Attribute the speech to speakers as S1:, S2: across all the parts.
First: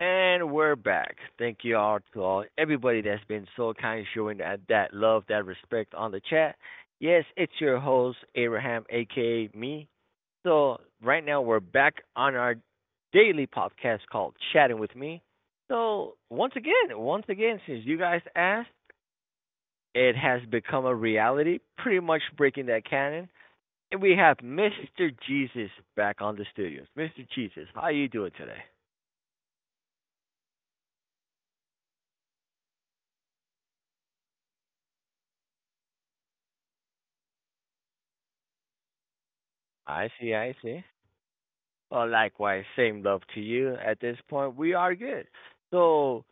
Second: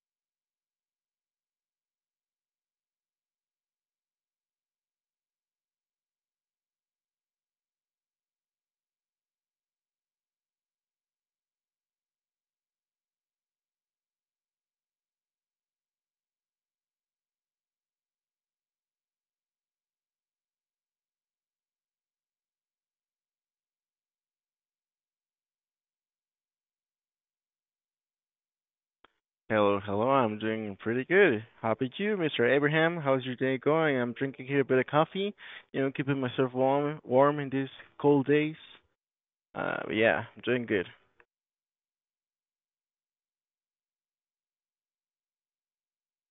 S1: And we're back. Thank you all to all everybody that's been so kind, showing that love, that respect on the chat. Yes, it's your host Abraham, aka me. So right now we're back on our daily podcast called Chatting with Me. So once again, since you guys asked, it has become a reality, pretty much breaking that canon. And we have Mr. Jesus back on the studios. Mr. Jesus, how are you doing today?
S2: Hello, hello. I'm doing pretty good. How about you, Mr. Abraham? How's your day going? I'm drinking here a bit of coffee, keeping myself warm, warm in these cold days. But
S1: I
S2: yeah,
S1: see,
S2: I'm
S1: I
S2: doing
S1: see.
S2: good.
S1: Likewise, same love to you. At this point, we are good. So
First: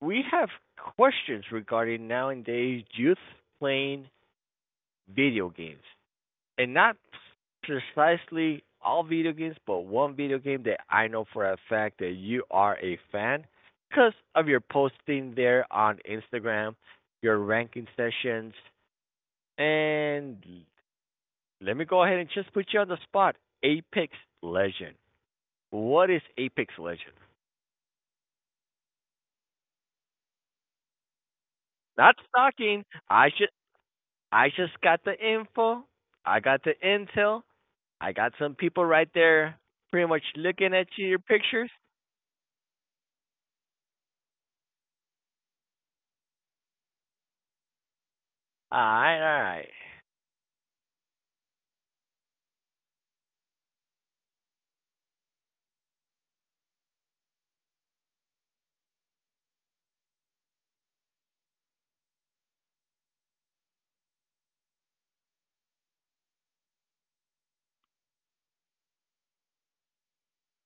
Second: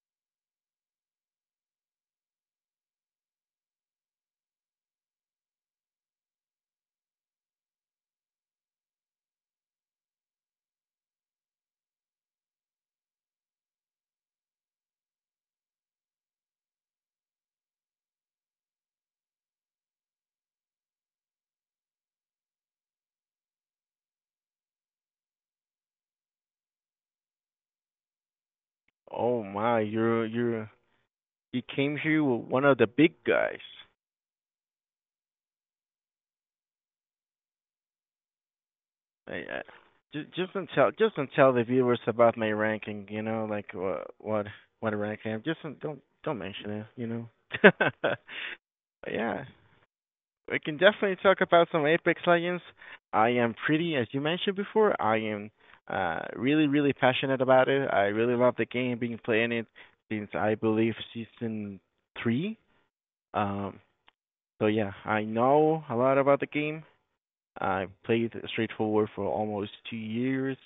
S1: we have questions regarding nowadays youth playing video games, and not precisely all video games, but one video game that I know for a fact that you are a fan because of your posting there on Instagram, your ranking sessions, and let me go ahead and just put you on the spot. Apex Legend. What is Apex Legend?
S2: Oh my, you're you came
S1: Not
S2: here with one of
S1: stalking.
S2: the big
S1: I should.
S2: guys.
S1: I just got the info. I got the intel. I got some people right there
S2: I,
S1: pretty much
S2: just don't
S1: looking at
S2: tell,
S1: you,
S2: just
S1: your
S2: don't tell the
S1: pictures.
S2: viewers about my ranking. You know, like what rank I am. Just don't don't mention it. You know. But
S1: Alright,
S2: yeah,
S1: alright.
S2: we can definitely talk about some Apex Legends. I am pretty, as you mentioned before, I am really, really passionate about it. I really love the game, been playing it since I believe season three. Um, so yeah, I know a lot about the game. I played Straightforward for almost 2 years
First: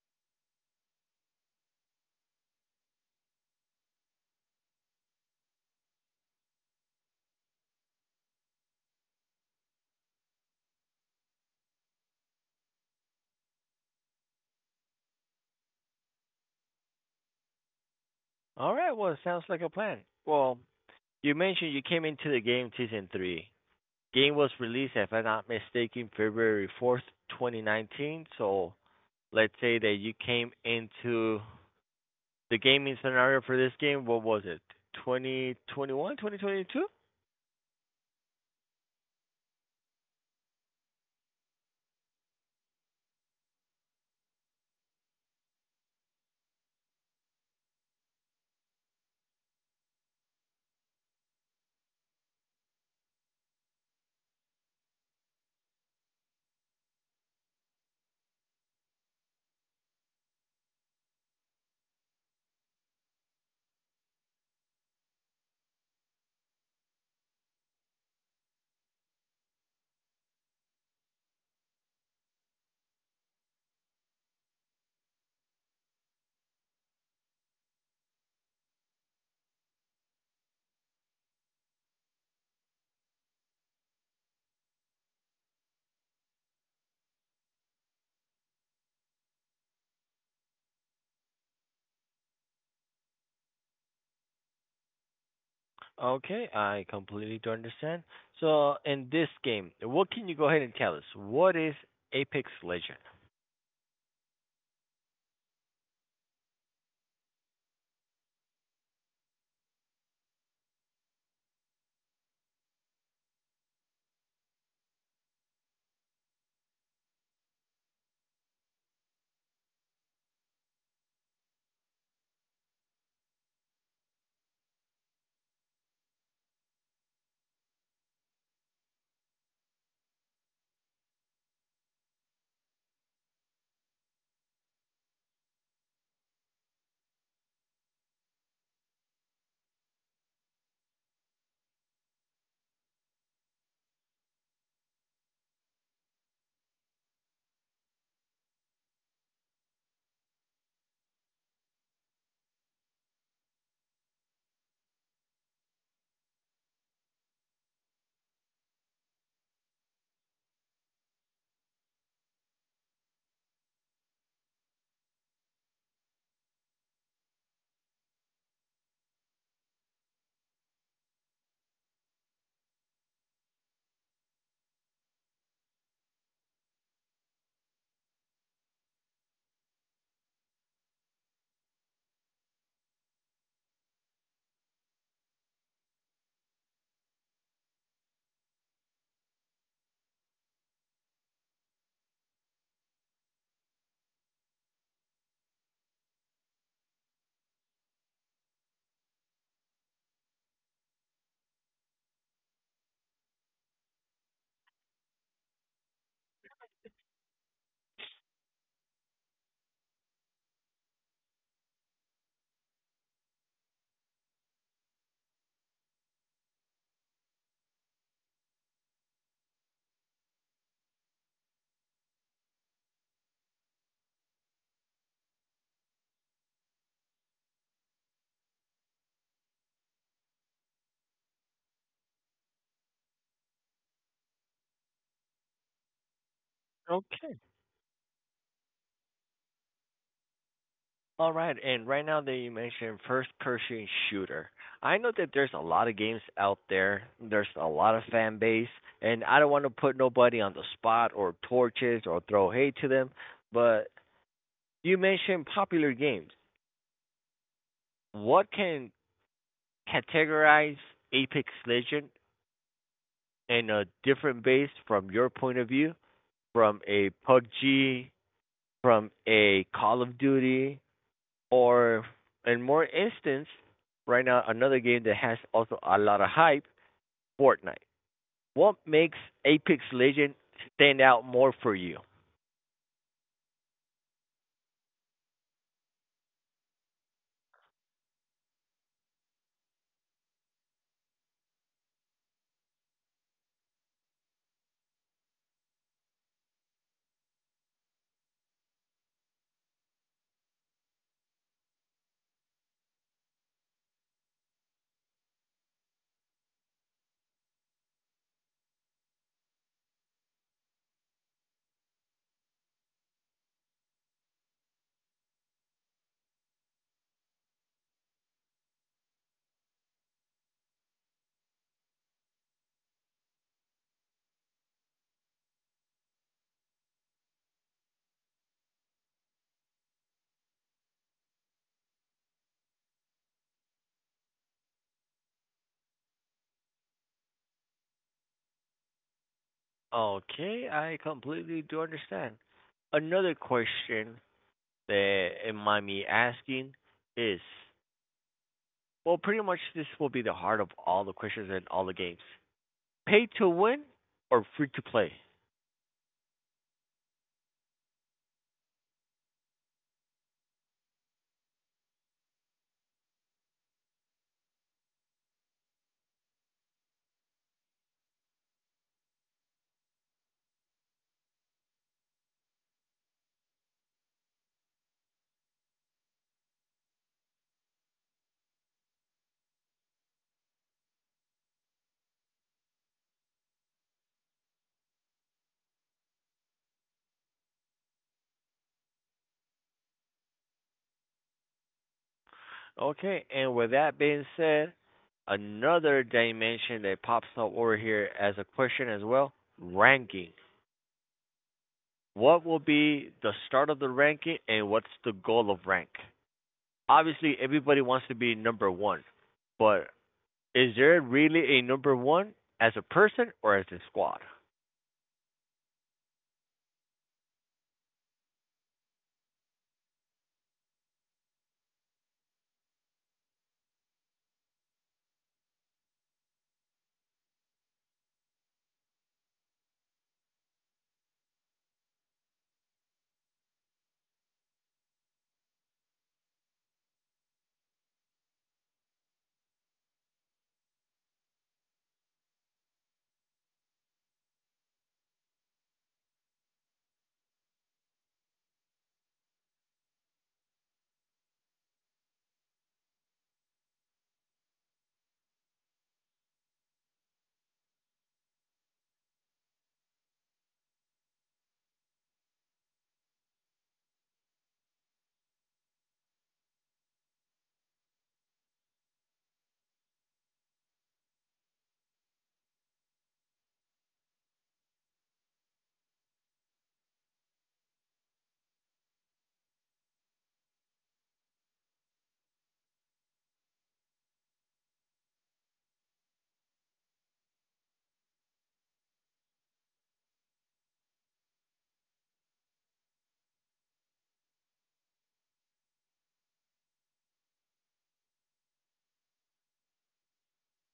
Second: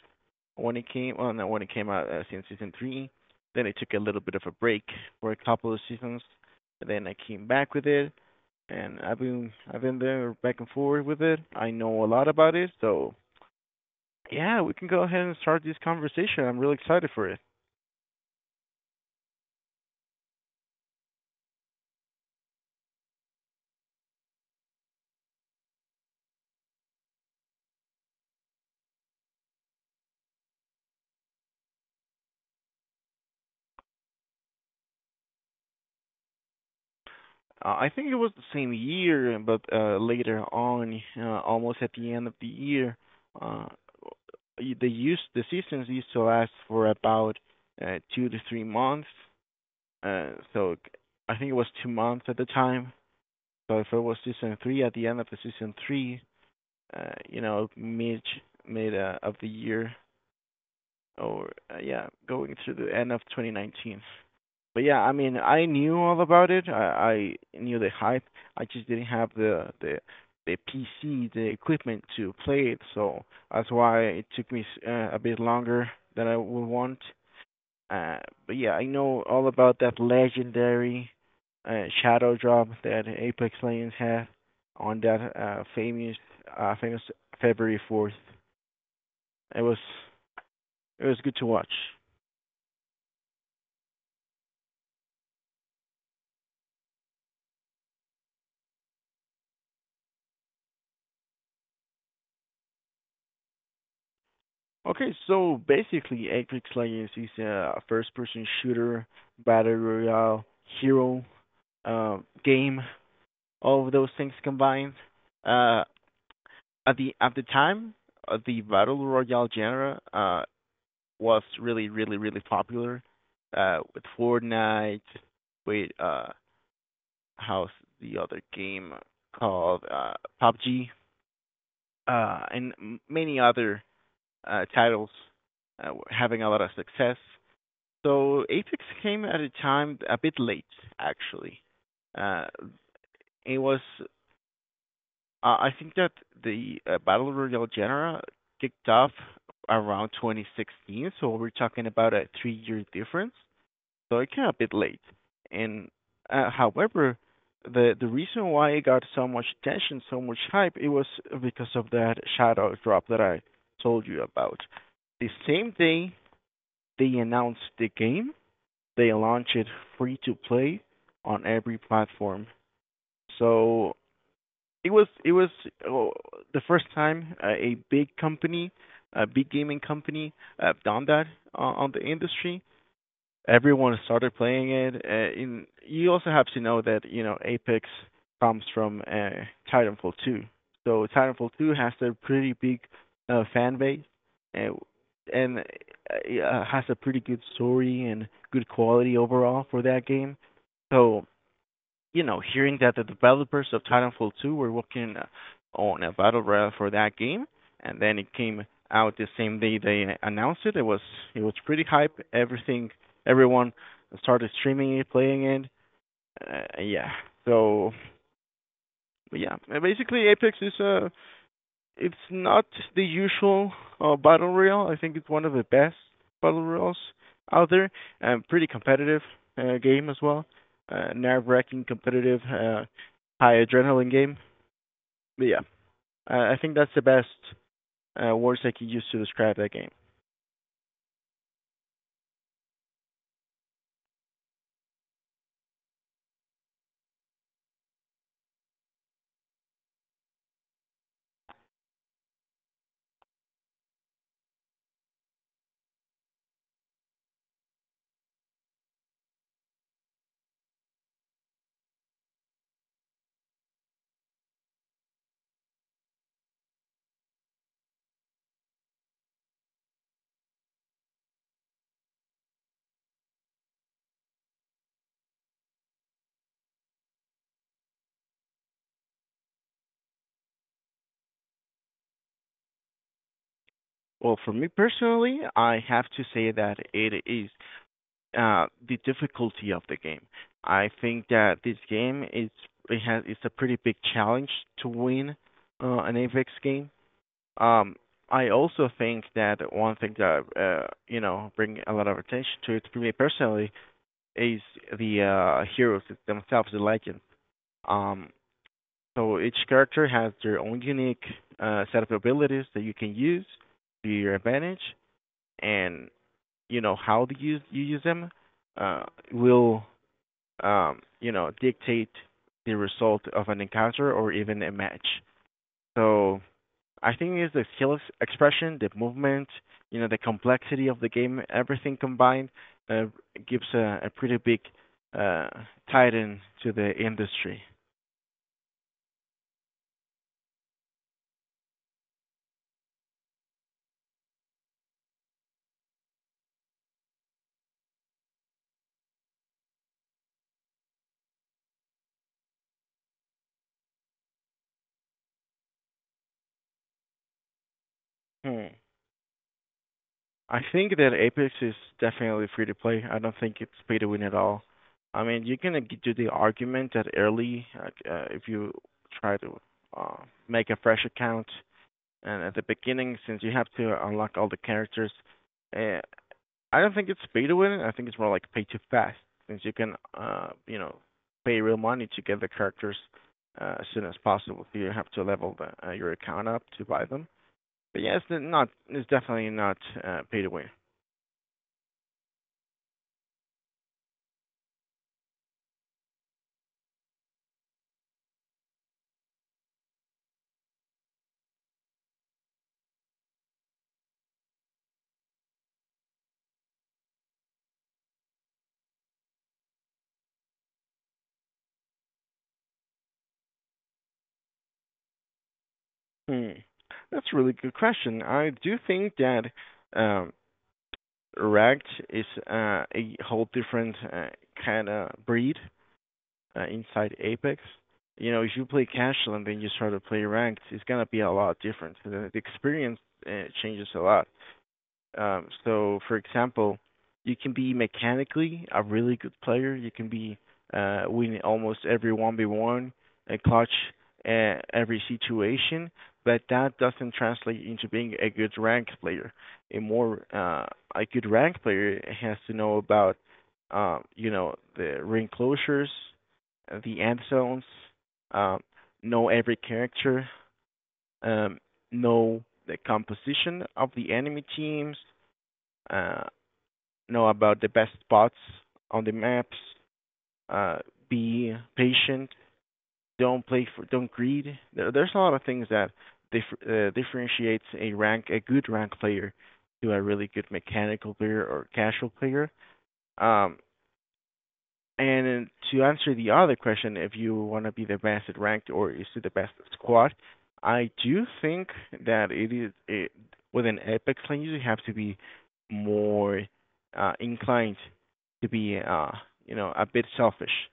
S2: when it came, well, not when it came out, since season three. Then I took a little bit of a break for a couple of seasons. Then I came back with it and I've been there back and forth with it. I know a lot about it, so yeah, we can go ahead and start this conversation. I'm really excited for it.
S1: Alright, well, it sounds like a plan. Well, you mentioned you came into the game season three. Game was released, if I'm not mistaken, February 4th, 2019. So let's say that you came into the gaming scenario for this game, what was it? 2021, 2022?
S2: I think it was the same year, but later on, almost at the end of the year. Uh, the use the seasons used to last for about 2 to 3 months. So I think it was 2 months at the time. So if it was season three, at the end of the season three, you know, mid of the year, or yeah, going to the end of 2019. But yeah, I mean, I knew all about it. I knew the hype. I just didn't have the PC, the equipment to play it. So that's why it took me a bit longer than I would want. Uh, but yeah, I know all about that legendary shadow drop that Apex Legends had on that famous February 4th. It was it was good to watch.
S1: Okay, I completely do understand. So in this game, what can you go ahead and tell us? What is Apex Legend?
S2: Okay, so basically, Apex Legends is a first-person shooter, battle royale, hero, uh, game. All of those things combined. Uh, at the time, the battle royale genre was really, really, really popular with Fortnite, with, how's the other game called, PUBG, and many other titles were having a lot of success. So Apex came at a time a bit late, actually. Uh, it was, uh, I think that the, Battle Royale genre kicked off around 2016, so we're talking about a three-year difference. So it came a bit late. And However, the reason why it got so much attention, so much hype, it was because of that shadow drop that I told you about. The same day they announced the game, they launched it free to play on every platform. So it was oh, the first time a big company, a big gaming company, have done that on the industry. Everyone started playing it. You also have to know that, you know, Apex comes from, Titanfall 2, so Titanfall 2 has a pretty big fan base, and and uh, yeah, has a pretty good story and good quality overall for that game. So you know, hearing that the developers of Titanfall 2 were working on a battle royale for that game, and then it came out the same day they announced it. It was pretty hype. Everything, everyone started streaming it, playing it. Yeah. So yeah, basically Apex is, it's not the usual battle royale. I think it's one of the best battle royals out there, and pretty competitive game as well. Nerve-wracking, competitive, high adrenaline game. But yeah, I think that's the best
S1: Okay.
S2: words I could use to describe that game.
S1: All right, and right now that you mentioned first person shooter, I know that there's a lot of games out there. There's a lot of fan base, and I don't want to put nobody on the spot or torches or throw hate to them, but you mentioned popular games. What can categorize Apex Legend in a different base, from your point of view, from a PUBG, from a Call of Duty, or in more instance, right now another game that has also a lot of hype, Fortnite. What makes Apex Legends stand out more for you?
S2: Well, for me personally, I have to say that it is the difficulty of the game. I think that this game is it has it's a pretty big challenge to win an Apex game. Um, I also think that one thing that, you know, bring a lot of attention to it for me personally is the, heroes themselves, the legends. Um, so each character has their own unique set of abilities that you can use to your advantage, and you know how to use them uh, will, you know, dictate the result of an encounter or even a match. So I think it's the expression, the movement, you know, the complexity of the game, everything combined uh, gives a pretty big uh, titan to the industry.
S1: Okay, I completely do understand. Another question that it might be asking is, well, pretty much this will be the heart of all the questions in all the games. Pay to win or free to play?
S2: Hmm. I think that Apex is definitely free to play. I don't think it's pay to win at all. I mean, you can do the argument that early, if you try to uh, make a fresh account and at the beginning, since you have to unlock all the characters, uh, I don't think it's pay to win. I think it's more like pay to fast, since you can, you know, pay real money to get the characters as soon as possible. You have to level your account up to buy them. But yeah, it's not. It's definitely not pay to win.
S1: Okay, and with that being said, another dimension that pops up over here as a question as well, ranking. What will be the start of the ranking and what's the goal of rank? Obviously, everybody wants to be number one, but is there really a number one as a person or as a squad?
S2: Hmm. That's a really good question. I do think that, um, Ragged is a whole different kind of breed inside Apex. You know, if you play casual and then you start to play ranked, it's gonna be a lot different. The experience changes a lot. So, for example, you can be mechanically a really good player. You can be win almost every one v one, a clutch every situation, but that doesn't translate into being a good ranked player. A more uh, a good ranked player has to know about, you know, the ring closures, the end zones, um, know every character, um, know the composition of the enemy teams, uh, know about the best spots on the maps. Uh, be patient. Don't play for. Don't greed. There's a lot of things that differentiates a rank, a good rank player, to a really good mechanical player or casual player. Um, And then to answer the other question, if you want to be the best at ranked or is it the best at squad, I do think that with an Apex lane, you have to be more inclined to be, you know, a bit selfish.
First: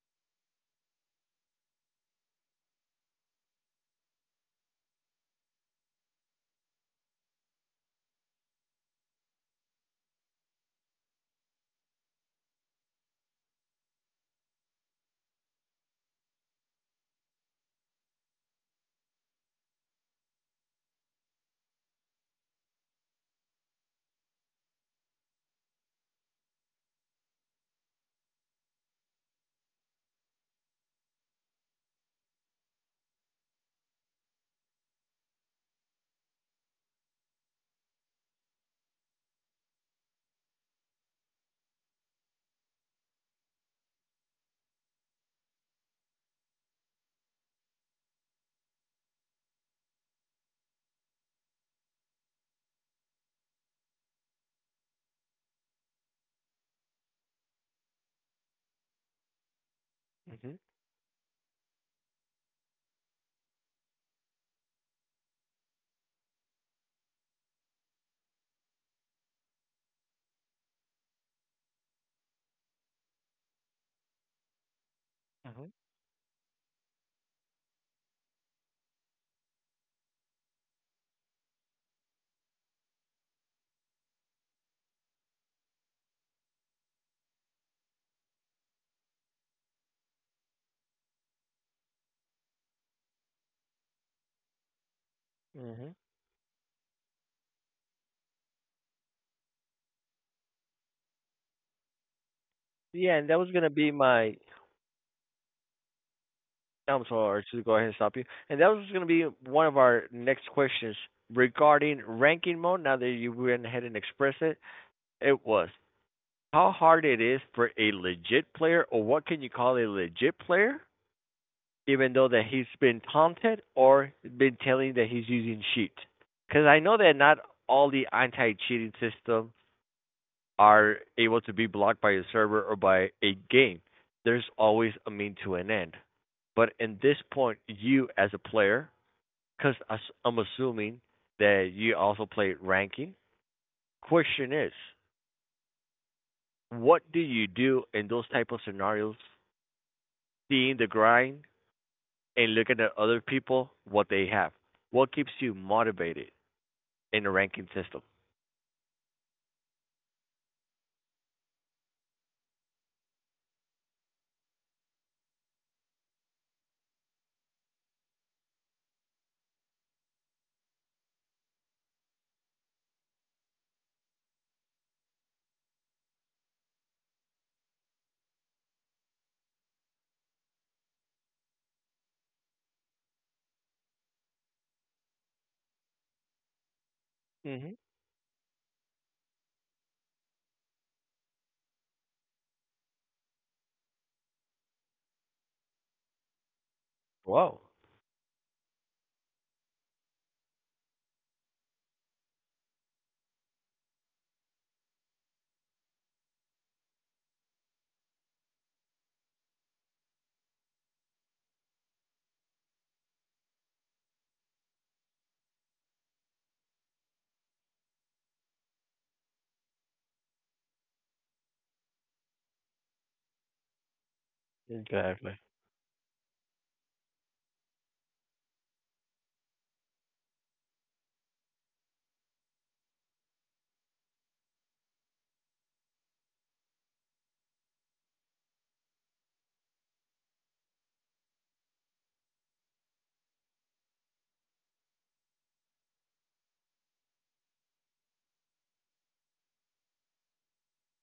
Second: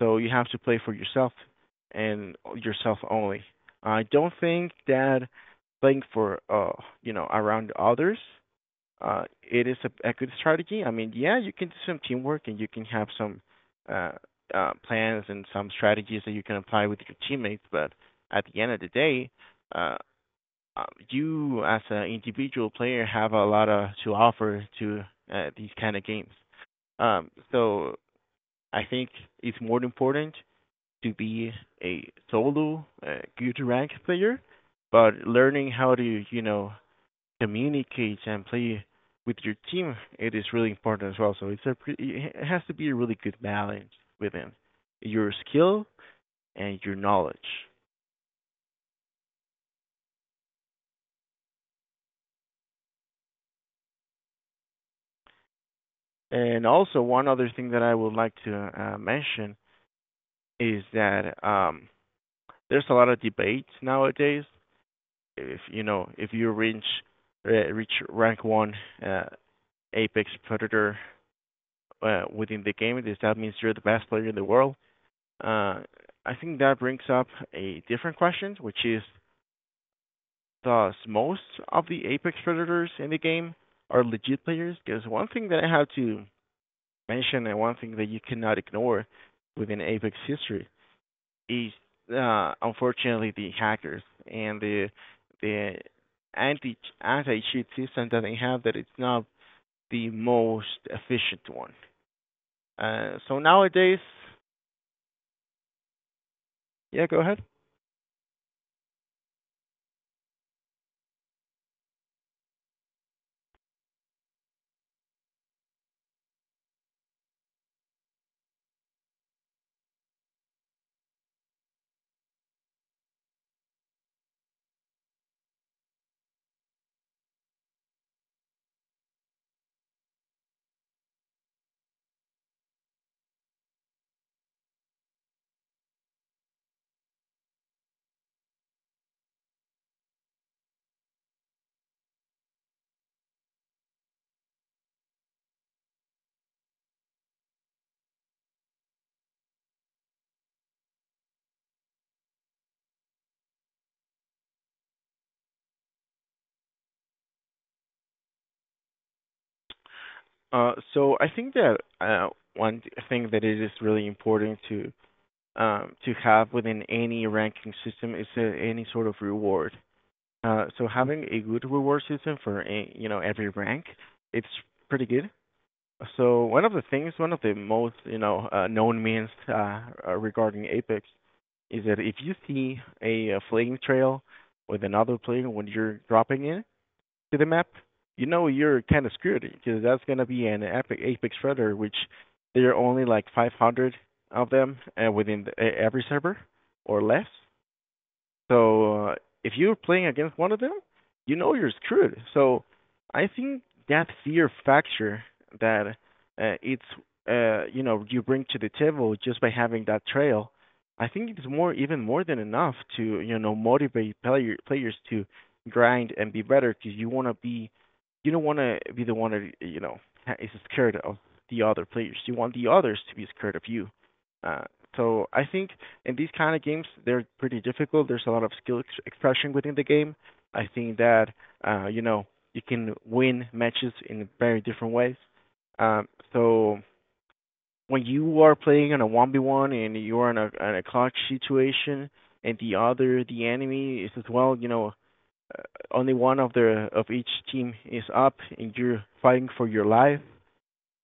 S2: So you have to play for yourself and yourself only. I don't think that playing for, you know, around others it is a good strategy. I mean, yeah, you can do some teamwork and you can have some uh, plans and some strategies that you can apply with your teammates. But at the end of the day, uh, uh, you as an individual player have a lot to offer to these kind of games. So I think it's more important to be a solo good rank player, but learning how to, you know, communicate and play with your team, it is really important as well. So it's it has to be a really good balance within your skill and your knowledge. And also one other thing that I would like to mention
S1: Hmm.
S2: is that, there's a lot of debates nowadays. If you know, if you reach rank one, uh, apex predator, within the game, does that means you're the best player in the world?
S1: Hmm.
S2: Uh, I think that brings up a different question, which is thus most of the apex predators in the game are legit players. Because one thing that I have to mention, and one thing that you cannot ignore within apex history is, unfortunately the hackers and the the
S1: Hmm.
S2: anti anti cheat system that they have, that it's not the most efficient one.
S1: Yeah, and
S2: So
S1: that was gonna be
S2: nowadays,
S1: my— I'm
S2: yeah, go ahead.
S1: sorry to go ahead and stop you. And that was going to be one of our next questions regarding ranking mode. Now that you went ahead and expressed it, it was how hard it is for a legit player, or what can you call a legit player, even though that he's been taunted or been telling that he's using cheat. Because I know that not all the anti-cheating systems are able to be blocked by a server or by a game. There's always a mean to an end. But in this point, you as a player— Because I'm assuming that you also played ranking. Question is, what do you do in those type of scenarios, seeing the grind and looking at other people, what they have? What keeps you motivated in the ranking system?
S2: So I think that, thing that it is really important to, to have within any ranking system is any sort of reward. So having a good reward system for you know, every rank, it's pretty good. So one of the things, one of the most, you know, known means, regarding Apex, is that if you see a flame trail with another player when you're dropping in to the map,
S1: Hmm.
S2: you know you're kind of screwed because that's gonna be an epic apex predator, which there are only like 500 of them within every server or less.
S1: Wow.
S2: So if you're playing against one of them, you know you're screwed. So I think that fear factor that it's you know you bring to the table just by having that trail. I think it's more even more than enough to you know motivate players to grind and be better because you want to be you don't want to be the one that you know is scared of the other players. You want the others to be scared of you. Uh, so
S1: Exactly.
S2: I think in these kind of games, they're pretty difficult. There's a lot of expression within the game. I think that you know you can win matches in very different ways. So when you are playing on a one v one and you are in in a clutch situation, and the enemy is as well, you know, uh, only one of the of each team is up, and you're fighting for your life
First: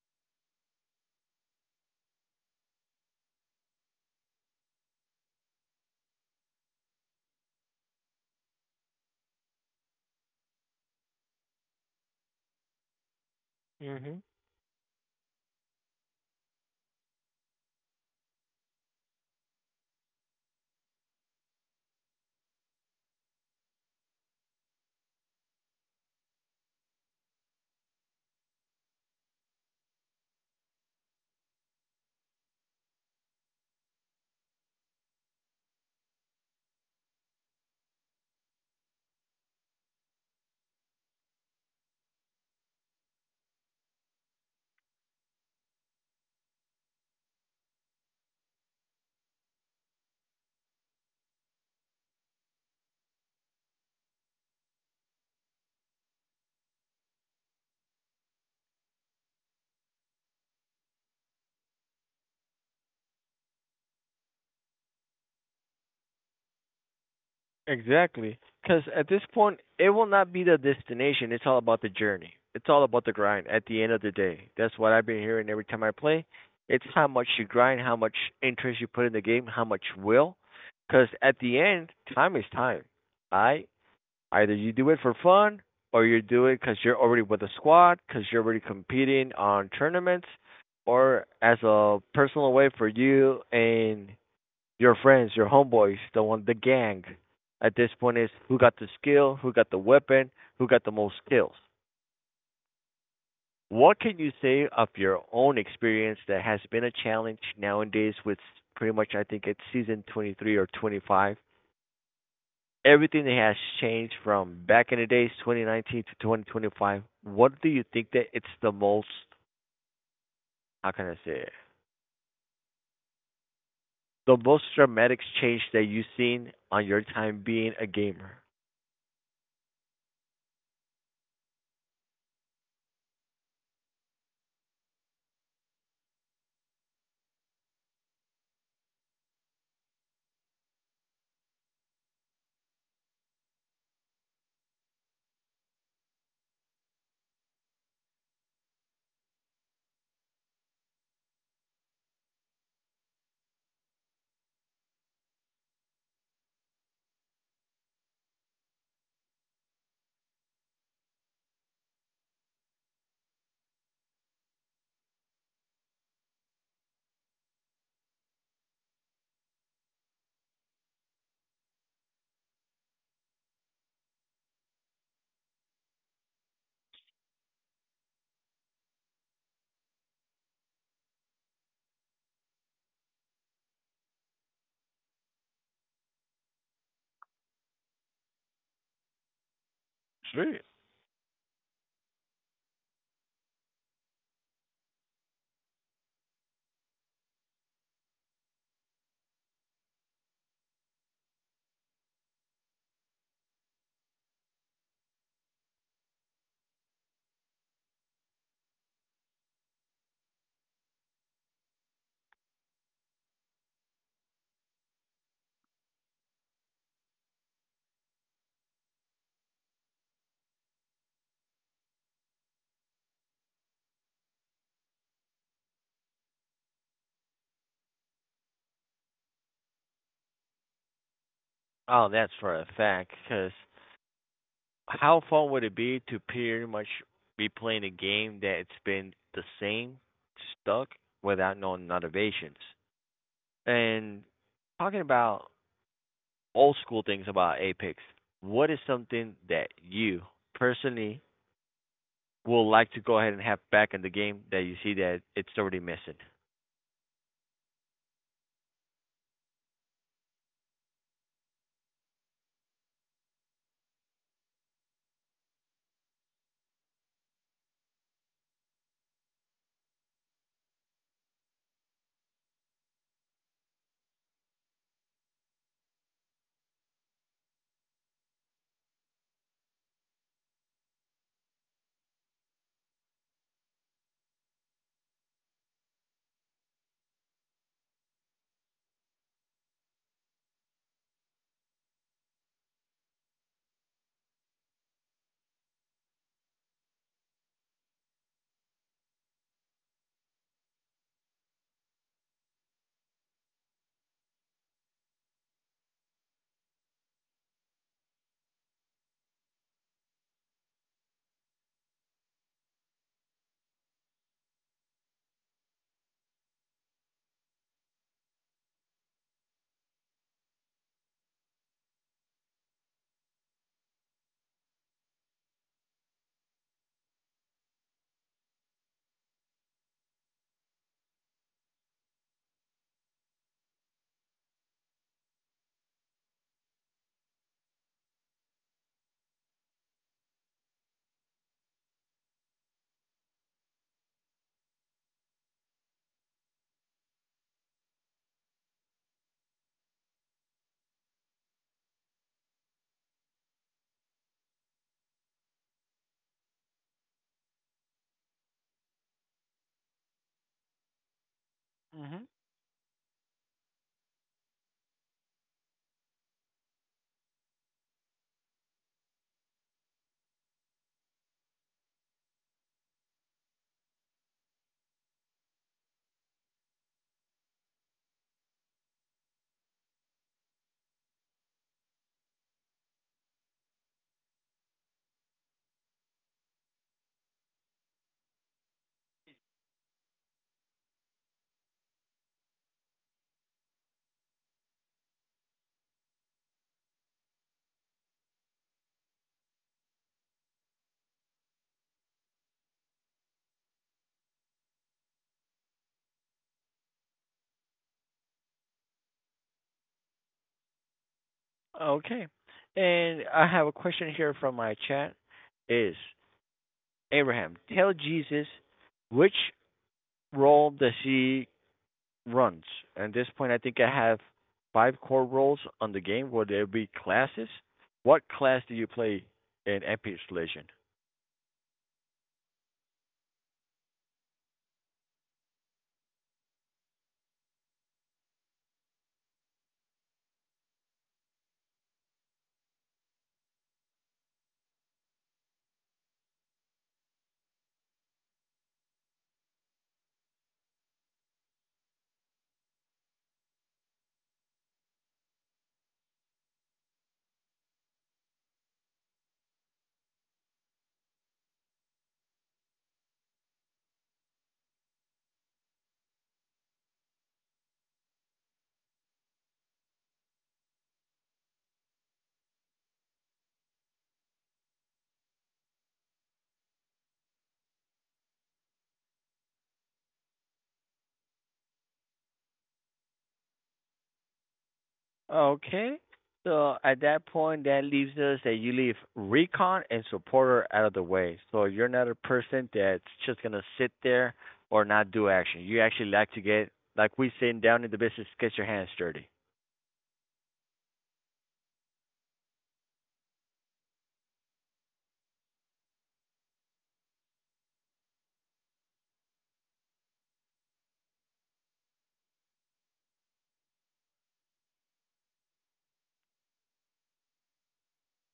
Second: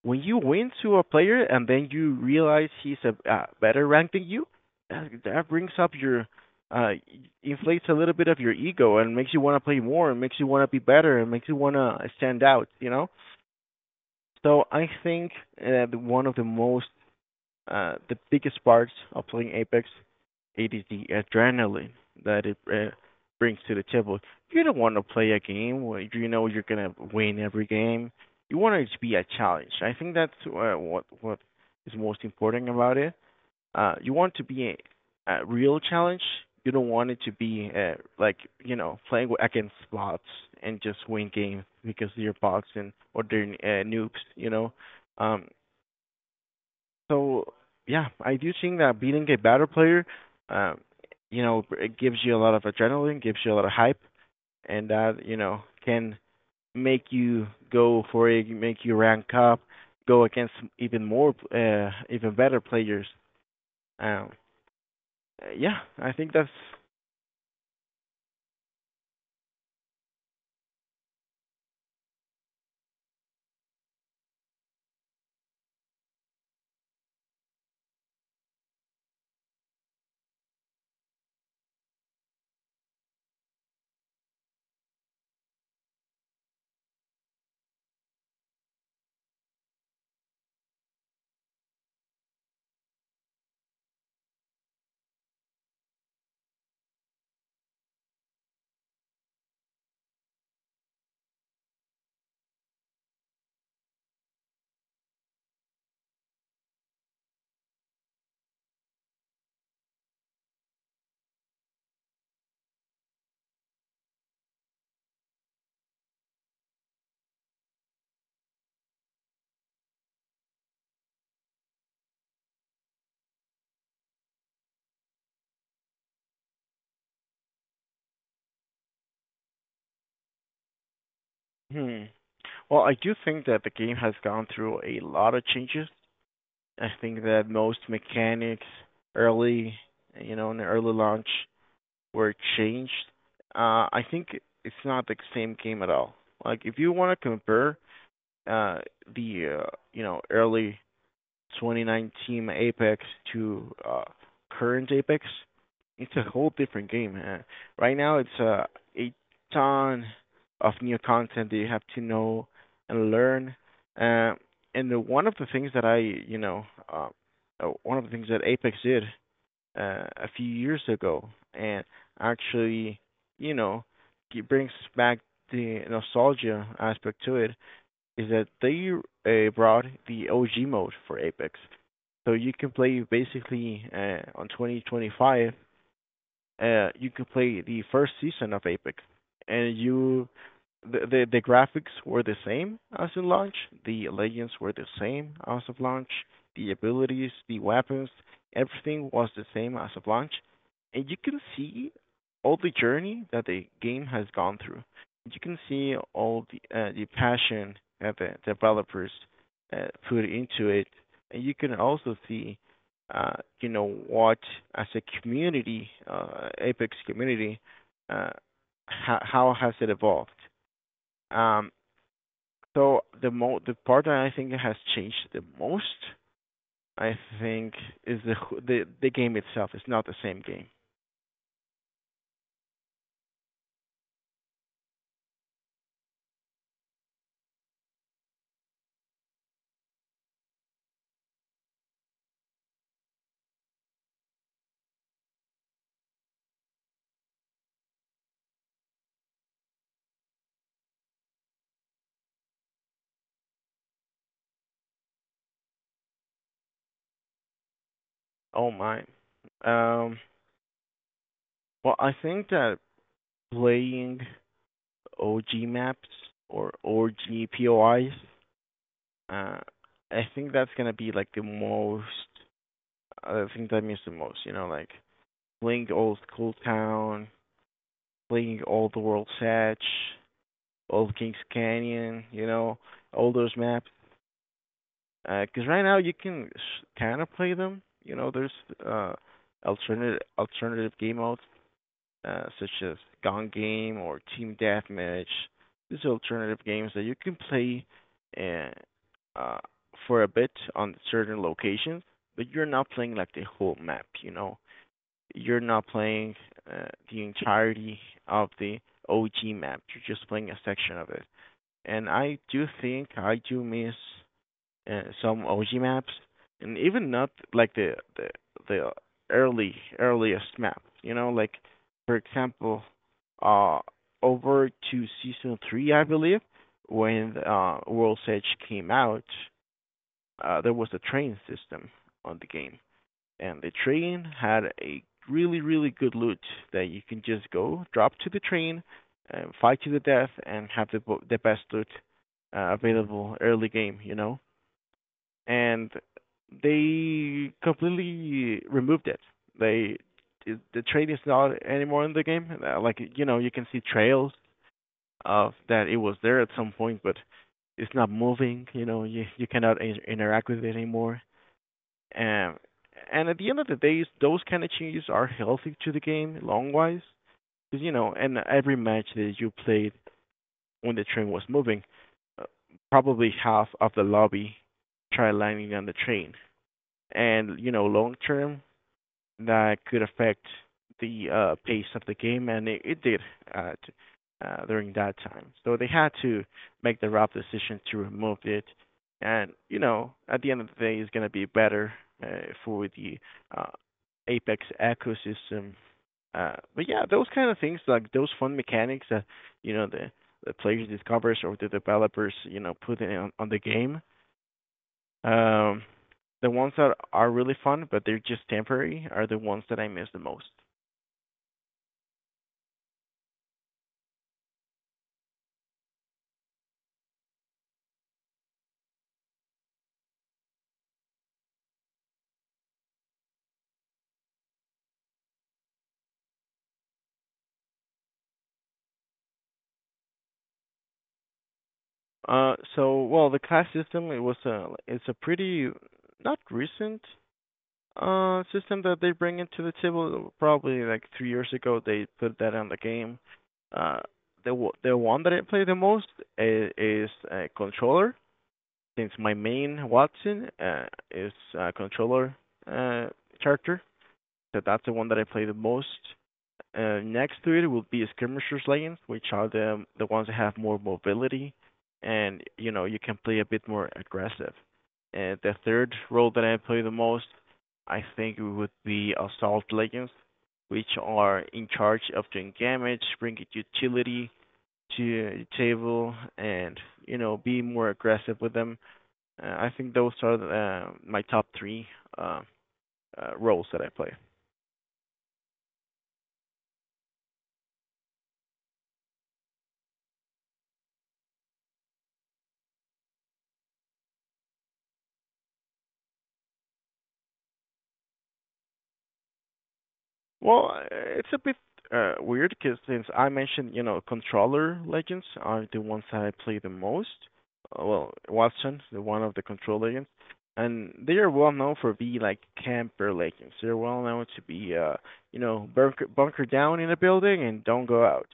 S2: when you win to a player and then you realize he's a better ranked than you, that brings up your uh inflates a little bit of your ego and makes you want to play more and makes you want to be better and makes you want to stand out, you know?
S1: Hmm.
S2: So I think one of the most the biggest part of playing Apex, it is the adrenaline that it brings to the table. You don't want to play a game where you know you're gonna win every game. You want it to be a challenge. I think that's what is most important about it. You want to be a real challenge. You don't want it to be like you know playing against bots and just win games because they're bots and or they're noobs. You know, um, so yeah, I do think that beating a better player, um, you know, it gives you a lot of adrenaline, gives you a lot of hype, and that you know can make you go for it, make you rank up, go against even more, even better players. Um, yeah, I think that's.
S1: Exactly. Because at this point, it will not be the destination. It's all about the journey. It's all about the grind at the end of the day. That's what I've been hearing every time I play. It's how much you grind, how much interest you put in the game, how much will. Because at the end, time is time. I Either you do it for fun, or you do it because you're already with a squad, because you're already competing on tournaments, or as a personal way for you and your friends, your homeboys, the one, the gang. At this point, is who got the skill, who got the weapon, who got the most kills. What can you say of your own experience that has been a challenge nowadays with, pretty much, I think it's season 23 or 25? Everything that has changed from back in the days 2019 to 2025. What do you think that it's the most? How can I say it? The most dramatic change that you've seen on your time being a gamer?
S2: Hmm. Well, I do think that the game has gone through a lot of changes. I think that most mechanics early, you know, in the early launch, were changed. I think it's not the same game at all. Like if you want to compare uh, the you know early 2019 Apex to current Apex, it's a whole different game. Right now, it's a ton of new content that you have to know and learn. Uh, One of the things that I, you know, uh, one of the things that Apex did a few years ago and actually, you know, it brings back the nostalgia aspect to it is that they brought the OG mode for Apex. So you can play basically on 2025 you could play the first season of Apex, and you
S1: Sweet.
S2: the graphics were the same as in launch. The legends were the same as of launch. The abilities, the weapons, everything was the same as of launch, and you can see all the journey that the game has gone through. You can see all the passion that the developers put into it, and you can also see uh, you know, what as a community, Apex community, uh, how has it evolved? Um, the the part that I think has changed the most, I think, is the game itself. It's not the same game.
S1: Oh, that's for a fact, because how fun would it be to pretty much be playing a game that it's been the same, stuck without no innovations? And talking about old school things about Apex, what is something that you personally will like to go ahead and have back in the game that you see that it's already missing?
S2: Oh my. Um, well, I think that playing OG maps or OG POIs, uh, I think that's gonna be like the most. I think that means the most. You know, like Bling Old Cool Town, Bling Old World Satch, Old Kings Canyon, you know, all those maps. Because right now you can kind of play them. You know, there's uh, alternative game modes such as Gone Game or Team Deathmatch. These are alternative games that you can play and uh, for a bit on certain locations, but you're not playing like the whole map. You know, you're not playing uh, the entirety of the OG map. You're just playing a section of it. And I do miss some OG maps, and even not like the early earliest map. You know, like for example, uh, over to season three, I believe, when World's Edge came out. There was a train system on the game, and the train had a really really good loot that you can just go drop to the train, fight to the death, and have the best loot available early game. You know, and they completely removed it. They the train is not anymore in the game. Like you know, you can see trails of that it was there at some point, but it's not moving. You know, you cannot interact with it anymore.
S1: Mhm.
S2: Um, and at the end of the day, those kind of changes are healthy to the game long wise. Because, you know, in every match that you played when the train was moving, uh, probably half of the lobby tried landing on the train. And, you know, long term, that could affect the pace of the game, and it did uh, t- during that time. So they had to make the rough decision to remove it, and you know, at the end of the day, it's going to be better uh, for the uh, Apex ecosystem. But yeah, those kind of things, like those fun mechanics that you know the players discovers or the developers you know put on the game. Um, the ones that are really fun, but they're just temporary, are the ones that I miss the most.
S1: Okay. And I have a question here from my chat is, Abraham, tell Jesus which role does he runs. At this point, I think I have five core roles on the game. Will there will be classes? What class do you play in MP installation?
S2: So well, the caste system it's a pretty not recent system that they bring into the table. Probably like 3 years ago they put that on the game. Uh, the one that I play the most is a controller since my main Watson is a controller uh character. So that's the one that I play the most. Next to it will be skirmishers lanes, which are the ones that have more mobility, and you know you can play a bit more aggressive. And the third role that I play the most, I think it would be assault lanes, which are in charge of doing damage, bringing utility to the table, and you know be more aggressive with them. I think those are my top three uh, roles that I play.
S1: Okay. So at that point, that leaves us that you leave recon and supporter out of the way. So you're not a person that's just gonna sit there or not do action. You actually like to get, like we say down in the business, get your hands dirty.
S2: Well, it's a bit weird because since I mentioned, you know, controller legends are the ones that I play the most. Well, Watson, the one of the control legends, and they are well known for being like camper legends. They're well known to be, you know, bunker down in a building and don't go out.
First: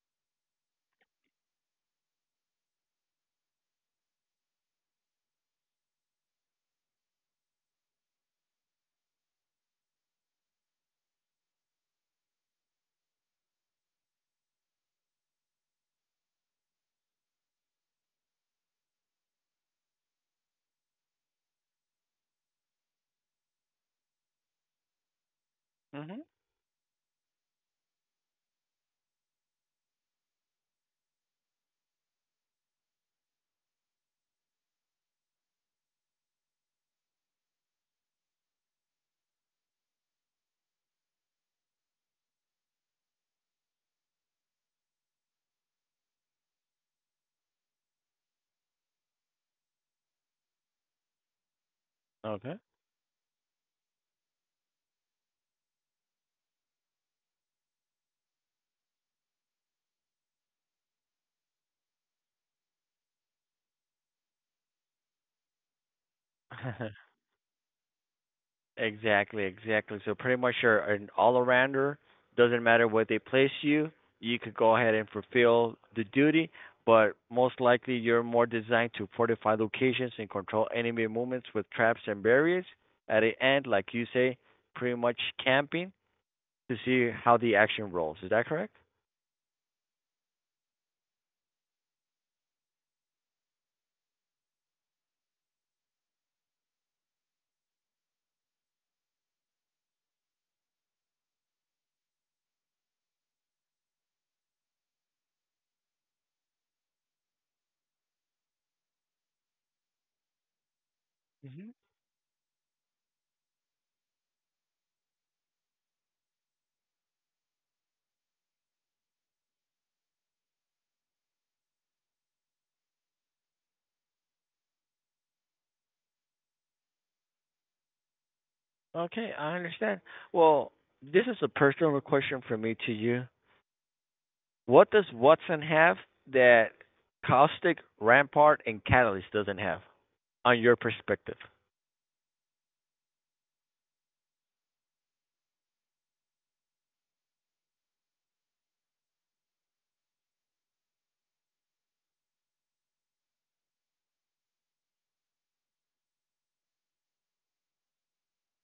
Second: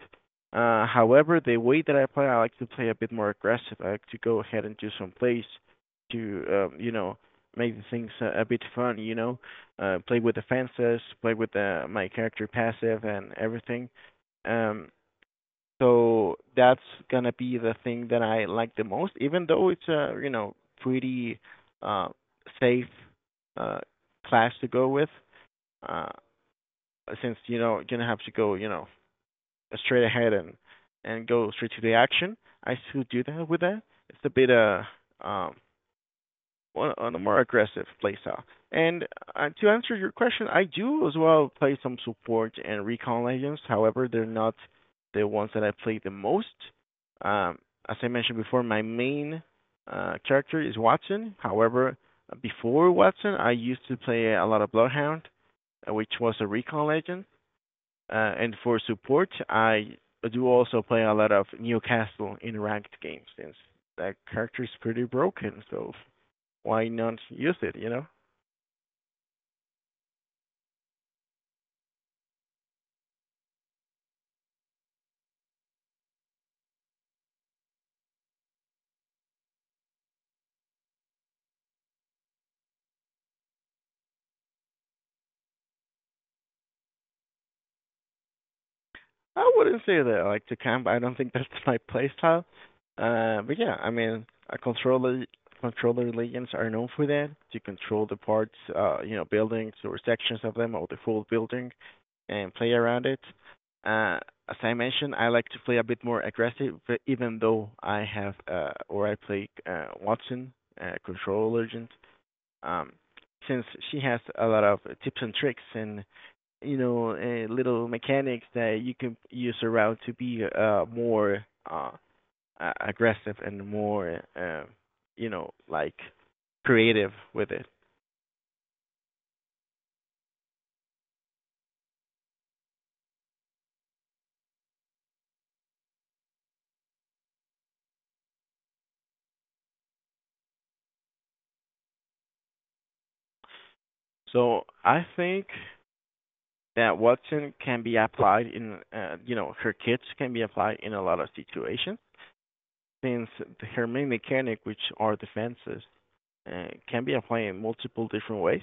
S2: However, the way that I play, I like to play a bit more aggressive. I like to go ahead and do some plays to, you know, make the things a bit fun. You know, play with the fences, play with my character passive and everything. Um, that's gonna be the thing that I like the most, even though it's a you know pretty uh, safe uh, class to go with, uh,
S1: Mm-hmm.
S2: since you know you're gonna have to go you know straight ahead and go straight to the action. I still do that with that. It's a bit um on a more aggressive playstyle. And to answer your question, I do as well play some support and recon legends. However, they're not the ones that I play the most. Um, as I mentioned before, my main character is Watson. However,
S1: Okay.
S2: before Watson, I used to play a lot of Bloodhound, which was a recon legend. And for support, I do also play a lot of Newcastle in ranked games since that character is pretty broken. So why not use it, you know?
S1: Exactly, exactly. So pretty much you're an all-arounder. Doesn't matter where they place you, you could go ahead and fulfill the duty, but most likely you're more designed to fortify locations and control enemy movements with traps and barriers. At the end, like you say, pretty much camping to see how the action rolls. Is that correct?
S2: I wouldn't say that like to camp. I don't think that's my playstyle. But yeah, I mean, a controller controller legends are known for that to control the parts, you know, buildings or sections of them or the full building, and play around it. Uh, as I mentioned, I like to play a bit more aggressive, but even though I have or I play Watson, control
S1: Hmm.
S2: legend. Um, since she has a lot of tips and tricks and little mechanics that you can use around to be more uh aggressive and more you know like creative with it.
S1: Okay, I understand. Well, this is a personal question for me to you. What does Watson have that Caustic, Rampart, and Catalyst doesn't have, on your perspective?
S2: So I think that Watson can be applied in her kits can be applied in a lot of situations since her main mechanic, which are defenses, can be applied in multiple different ways.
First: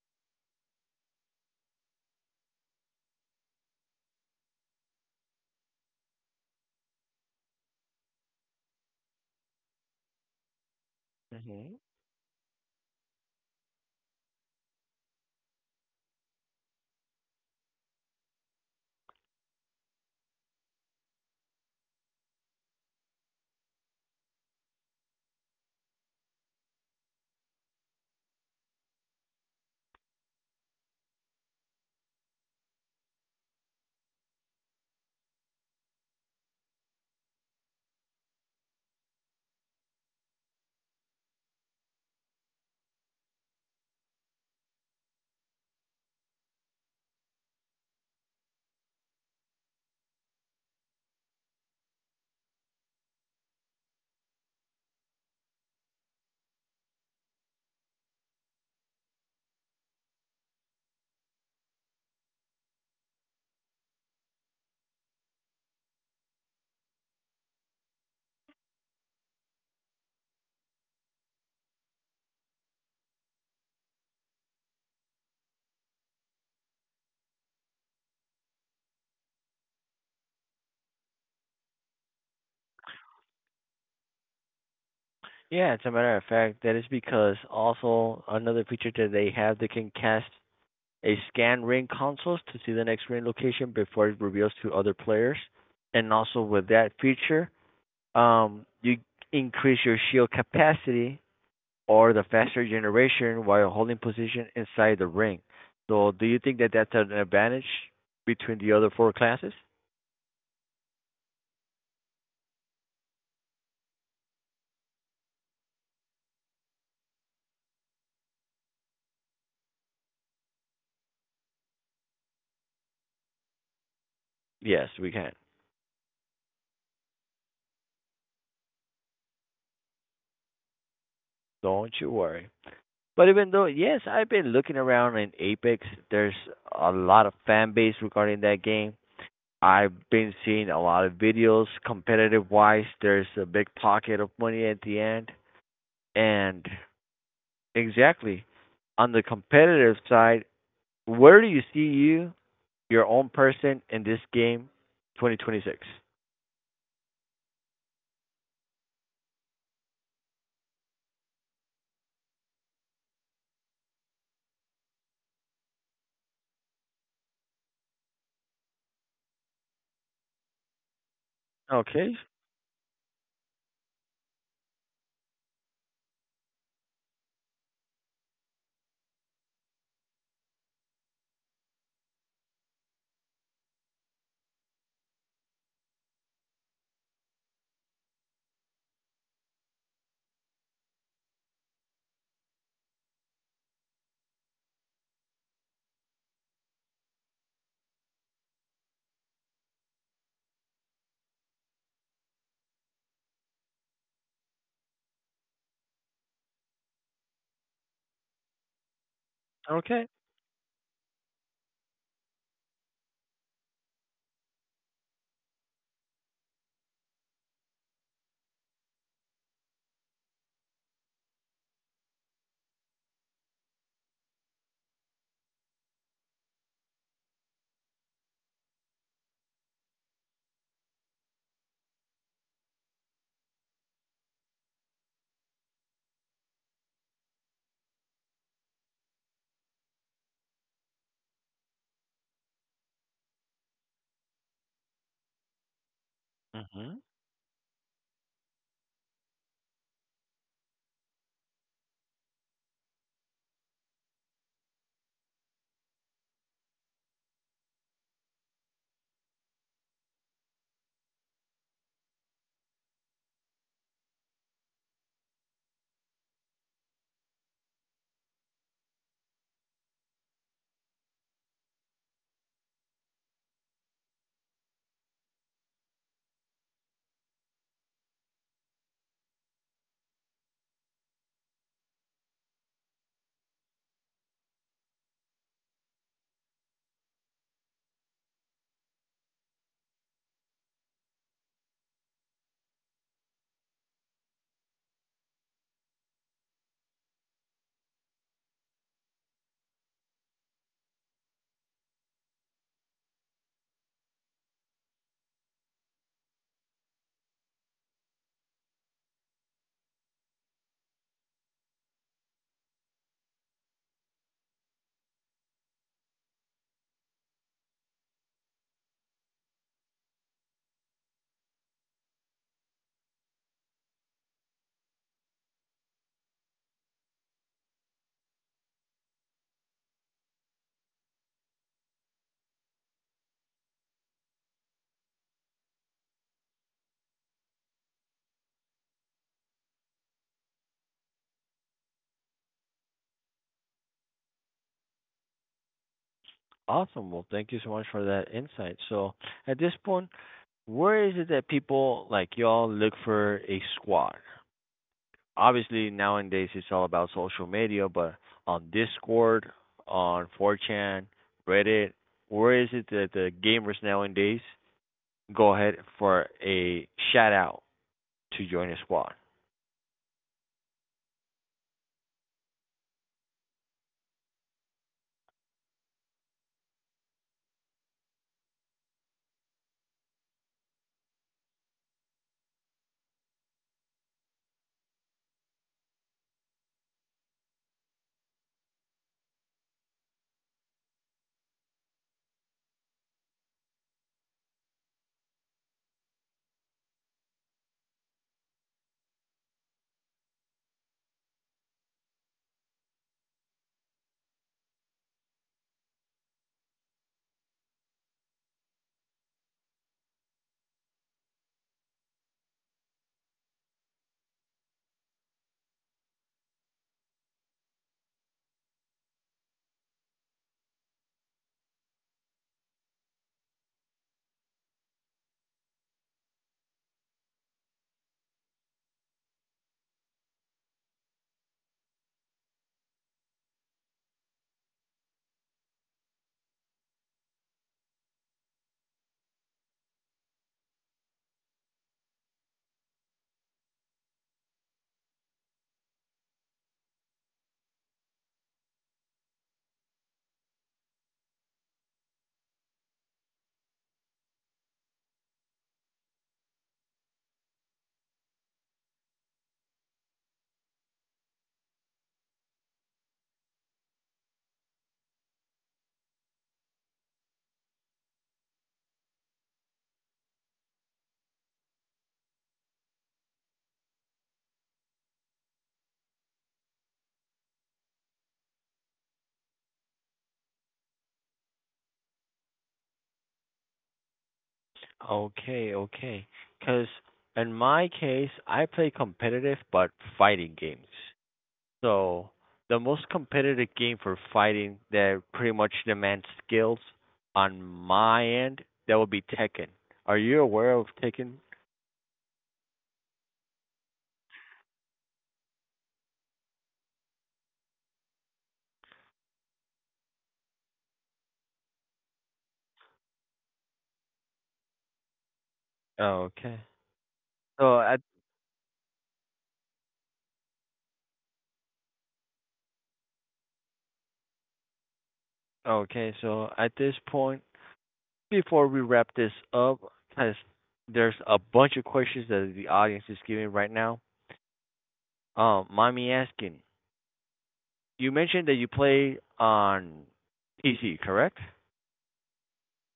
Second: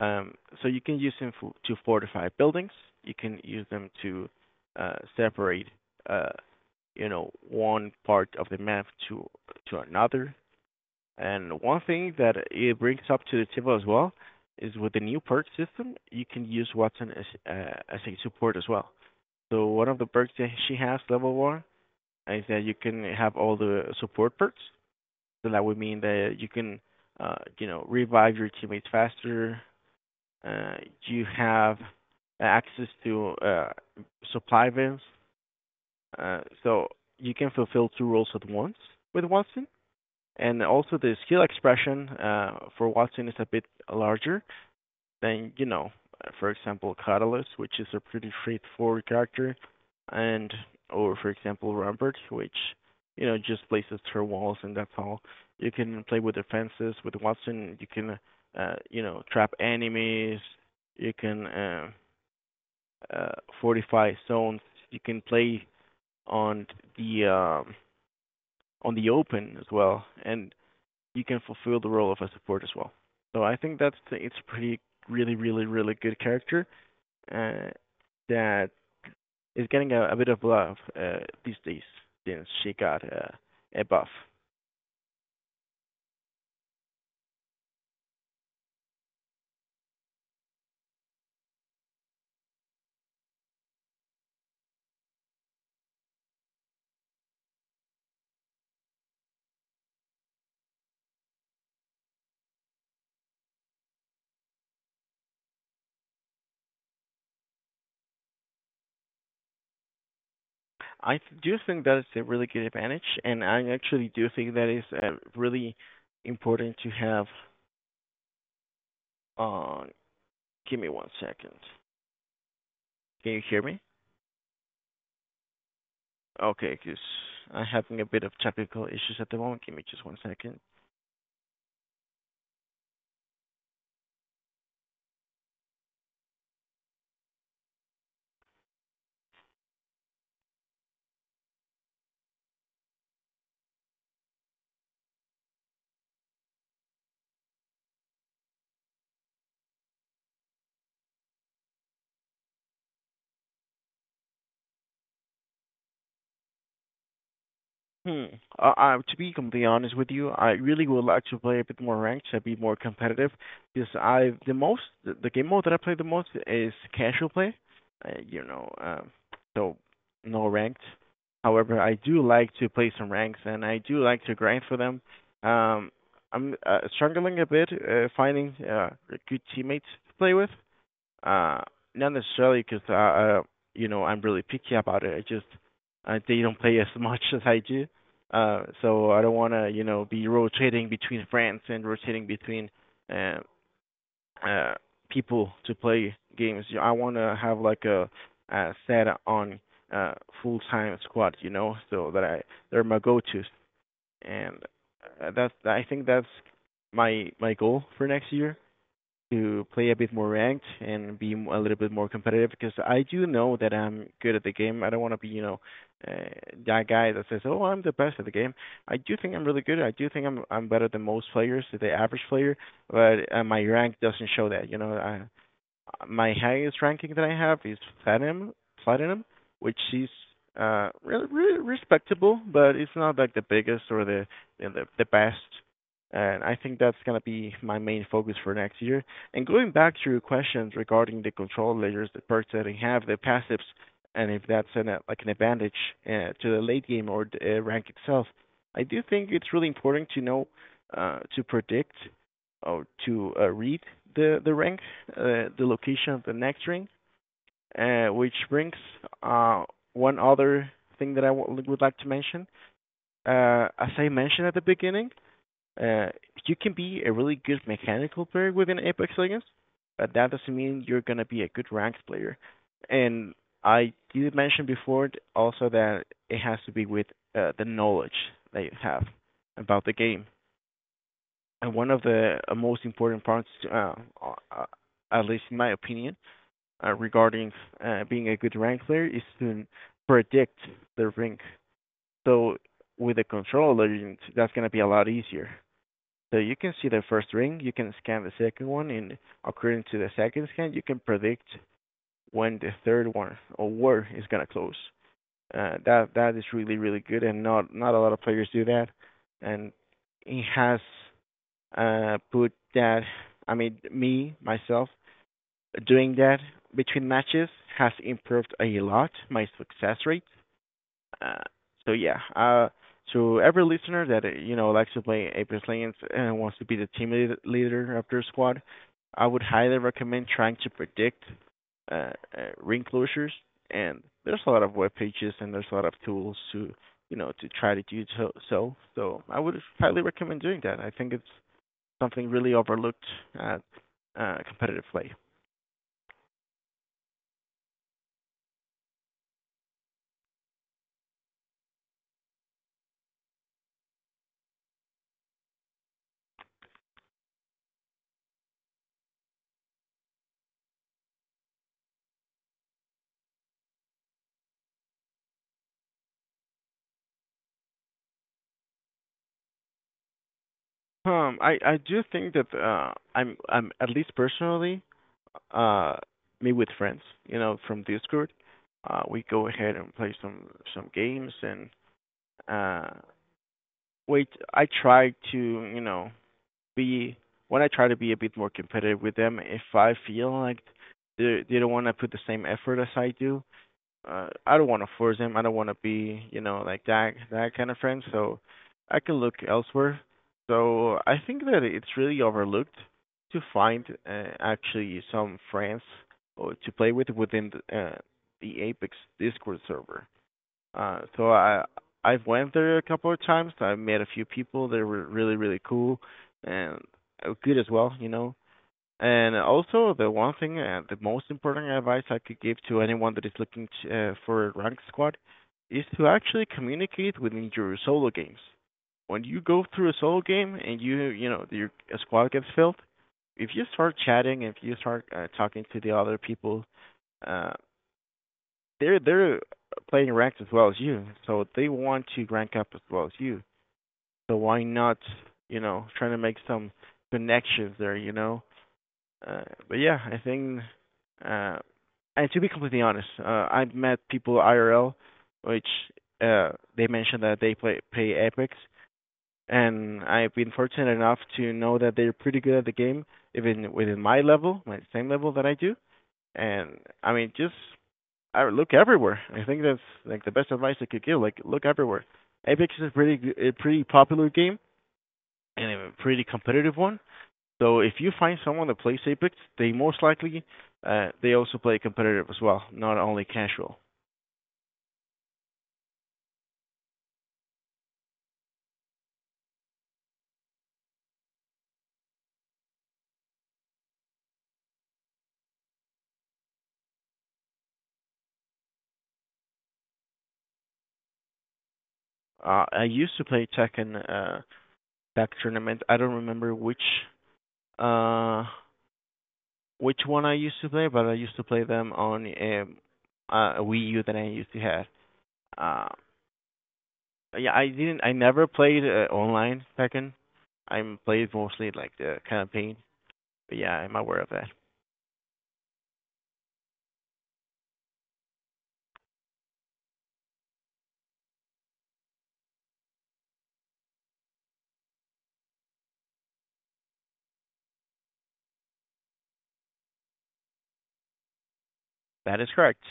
S2: Um, so you can use them for, to fortify buildings. You can use them to separate, uh, one part of the map to another. And
S1: Mm-hmm.
S2: one thing that it brings up to the table as well is with the new perk system, you can use Watson as a support as well. So one of the perks that she has, level one, is that you can have all the support perks. So that would mean that you can, revive your teammates faster, uh, you have access to supply vans. So you can fulfill two roles at once with Watson. And also the skill expression for Watson is a bit larger, then for example, Catalyst, which is a pretty straightforward character, and or for example, Rampart, which just places her walls and that's all. You can play with defenses with Watson. You can trap enemies. You can uh, fortify zones. You can play on the um, on the open as well, and you can fulfill the role of a support as well. So I think that's it's pretty really really really good character uh, that is getting a bit of love these days since she got a buff.
S1: Yeah, as a matter of fact, that is because also another feature that they have, they can cast a scan ring consoles to see the next ring location before it reveals to other players. And also with that feature, you increase your shield capacity or the faster generation while holding position inside the ring. So, do you think that that's an advantage between the other four classes?
S2: I do think that is a really good advantage, and I actually do think that is really important to have. Uh, Give me 1 second. Can you hear me?
S1: Yes, we can.
S2: Okay, because I'm having a bit of technical issues at the moment. Give me just 1 second.
S1: Don't you worry. But even though, yes, I've been looking around in Apex, there's a lot of fan base regarding that game. I've been seeing a lot of videos competitive wise. There's a big pocket of money at the end. And exactly on the competitive side, where do you see your own person in this game 2026.
S2: Hmm. I, to be completely honest with you, I really would like to play a bit more ranked to be more competitive. Because I the most the game mode that I play the most is casual play, uh, you know, um, so no ranked. However, I
S1: Okay.
S2: do like to play some ranks and I do like to grind for them. Um, I'm struggling a bit finding good teammates to play with. Uh, Not necessarily because I'm really picky about it. I just they don't play as much as I do, so I don't want to be rotating between friends and rotating between uh, uh, people to play games. I want to have like a set on uh, full time squad, you know, so that I they're my go tos, and that's I think that's my goal for next year to play a
S1: Okay.
S2: bit more ranked and be a little bit more competitive because I do know that I'm good at the game. I don't want to be, you know, uh, that guy that says, "Oh, I'm the best at the game." I do think I'm really good. I do think I'm better than most players, the average player, but my rank doesn't show that. You know, I My highest ranking that I have is platinum, platinum, which is really, really respectable, but it's not like the biggest or the best. And I think that's gonna be my main focus for next year. And going back to your questions regarding the control layers, the perks that I have, the passives, and if that's an like an advantage to the late
S1: Hmm.
S2: game or the rank itself, I do think it's really important to know to predict or to read the rank the location of the next ring, which brings uh, one other thing that I would like to mention. As I mentioned at the beginning, uh, you can be a really good mechanical player within Apex Legends, but that doesn't mean you're gonna be a good ranked player. And I did mention before also that it has to be with the knowledge that you have about the game. And one of the most important parts, uh, at least in my opinion, regarding being a good rank player is to predict the rank. So with a control legend, that's going to be a lot easier. So you can see the first ring, you can scan the second one, and according to the second scan, you can predict when the third one or where is going to close. That is really really good, and not a lot of players do that. And it has put that I mean me myself doing that between matches has improved a lot my success rate. Uh, so yeah, uh, to every listener that likes to play Apex Legends and wants to be the leader of their squad, I would highly recommend trying to predict uh, ring closures. And there's a lot of web pages and there's a lot of tools to to try to do so. So I would highly recommend doing that. I think it's something really overlooked at competitive play.
S1: Awesome. Well, thank you so much for that insight. So, at this point, where is it that people like y'all look for a squad? Obviously, nowadays it's all about social media, but on Discord, on 4chan, Reddit, where is it that the gamers nowadays go ahead for a shout out to join a squad?
S2: I do think that I'm at least personally, uh, me with friends, you know, from Discord, we go ahead and play some games and uh, wait. I try to be when I try to be a bit more competitive with them. If I feel like they don't want to put the same effort as I do, I don't want to force him. I don't want to be, you know, like that kind of friend. So I can look elsewhere. So I think that it's really overlooked to find actually some friends or to play with within the Apex Discord server. Uh, so I I've went there a couple of times. I met a few people. They were really really cool and good as well. You know, and also, the most important advice I could give to anyone that is looking to, for a ranked squad is to actually communicate within your solo games. When you go through a solo game and you know, your a squad gets filled, if you start chatting, if you start talking to the other people, uh, they're playing ranked as well as you, so they want to rank up as well as you. So why not, you know, trying to make some connections there, you know? Uh, but yeah, I think, uh, and to be completely honest, I've met people IRL, which uh, they mentioned that they play Apex, and I've been fortunate enough to know that they're pretty good at the game, even within my level, my same level that I do. And I mean, just I look everywhere. I think that's like the best advice I could give. Like look everywhere. Apex is a pretty popular game and a pretty competitive one. So if you find someone that plays Apex, they most likely they also play competitive as well, not only casual.
S1: Okay, okay. Because in my case, I play competitive but fighting games. So the most competitive game for fighting that pretty much demands skills on my end, that would be Tekken. Are you aware of Tekken?
S2: I used to play Tekken Tech Tournament. I don't remember uh, which one I used to play, but I used to play them on a Wii U that I used to have. Uh,
S1: Okay.
S2: yeah, I
S1: So at
S2: didn't. I never played online Tekken. I played mostly like the campaign. But yeah, I'm aware of that.
S1: Okay, so at this point, before we wrap this up, because there's a bunch of questions that the audience is giving right now. Mind me asking, you mentioned that you play on PC, correct?
S2: That is correct.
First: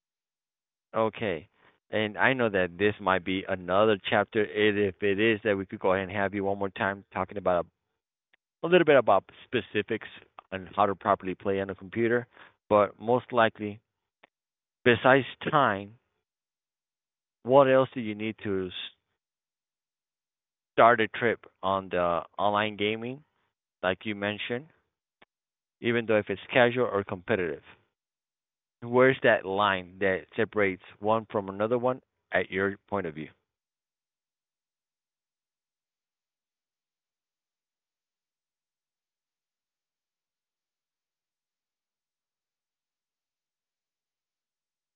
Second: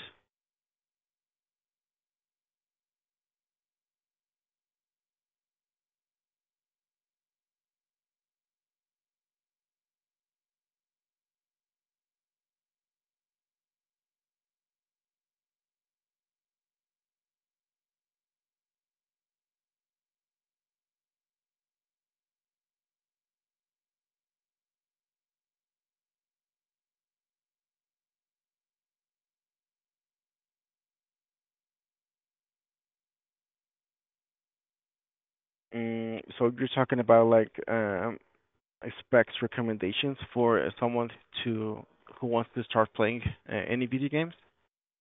S1: Okay. And I know that this might be another chapter, and if it is, that we could go ahead and have you one more time talking about a little bit about specifics on how to properly play on a computer. But most likely, besides time, what else do you need to start a trip on the online gaming, like you mentioned, even though if it's casual or competitive? Where's that line that separates one from another one at your point of view?
S2: Mm, so you're talking about like specs recommendations for someone to who wants to start playing any video games,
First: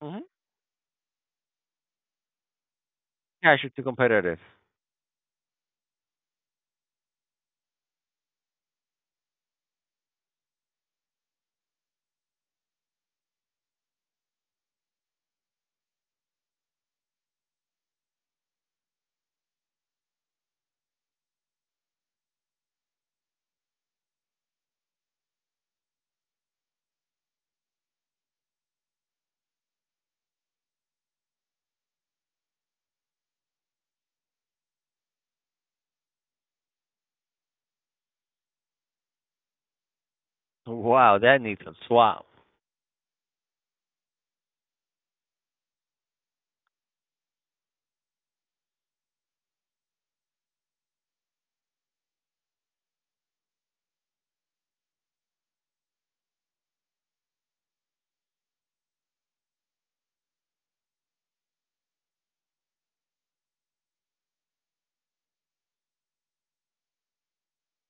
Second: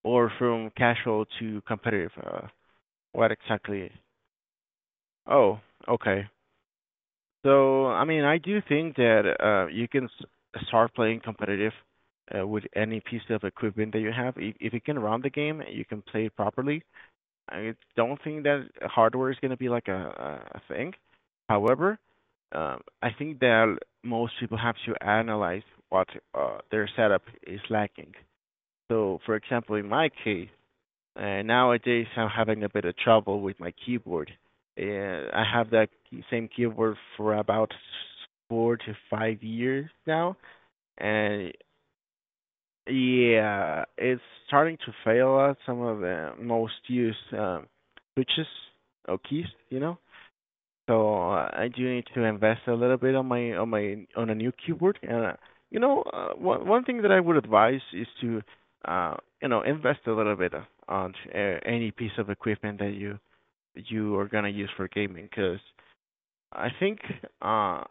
S1: Mm-hmm.
S2: or from casual to competitive? What
S1: Cash to
S2: exactly?
S1: competitive.
S2: Oh, okay. So I mean, I do think that you can start playing competitive with any piece of equipment that you have. If you can run the game, you can play it properly. I don't think that hardware is gonna be like a thing. However, I think that most people have to analyze what their setup is lacking. So, for example, in my case, nowadays I'm having a bit of trouble with my keyboard. I have that same keyboard for about 4 to 5 years now,
S1: Wow, that
S2: and
S1: needs some swap.
S2: yeah, it's starting to fail us some of the most used switches or keys, you know. So I do need to invest a little bit on my on my on a new keyboard. And one thing that I would advise is to uh, invest a little bit on any piece of equipment that you are gonna use for gaming. Because I think uh,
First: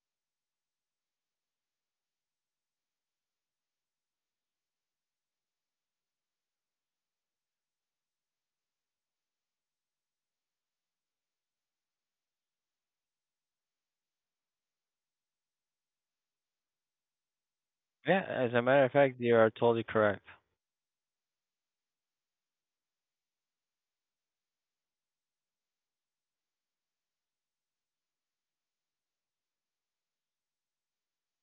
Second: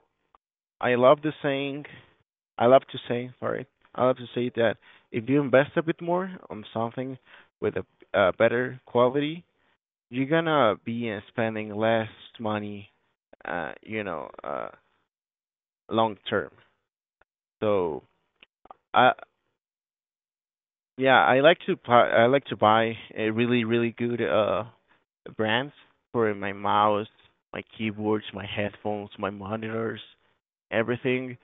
S2: I love the saying I love to say, sorry, I love to say that if you invest a bit more on something with a better quality, you're gonna be spending less money, uh, you know, uh, long term. So
S1: Yeah, as a matter of
S2: I
S1: fact, you are totally correct.
S2: Yeah, I like to buy a really really good brands for my mouse, my keyboards, my headphones, my monitors, everything.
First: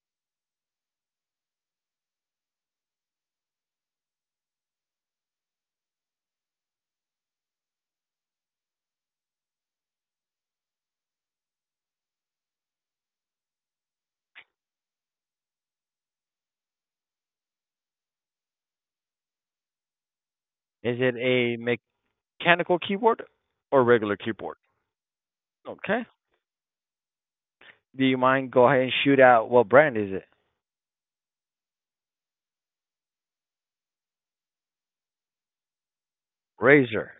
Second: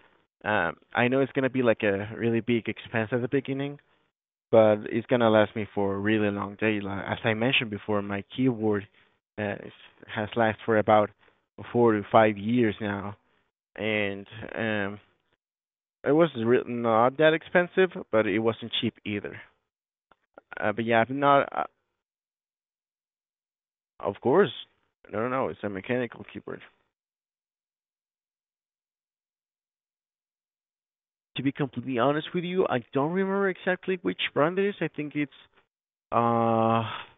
S2: I know it's gonna be like a really big expense at the beginning, but it's gonna last me for a really long day. Like, as I mentioned before, my keyboard uh, has lasted for about 4 to 5 years now, and um, it was not that expensive, but it wasn't cheap either. But
S1: Is
S2: yeah,
S1: it
S2: I'm not.
S1: a mechanical keyboard or regular
S2: Of course,
S1: keyboard?
S2: no, it's a
S1: Okay.
S2: mechanical keyboard.
S1: Do you mind go ahead and shoot out what brand is it?
S2: To be completely honest with you, I don't remember exactly which brand it is. I think it's uh
S1: Razer.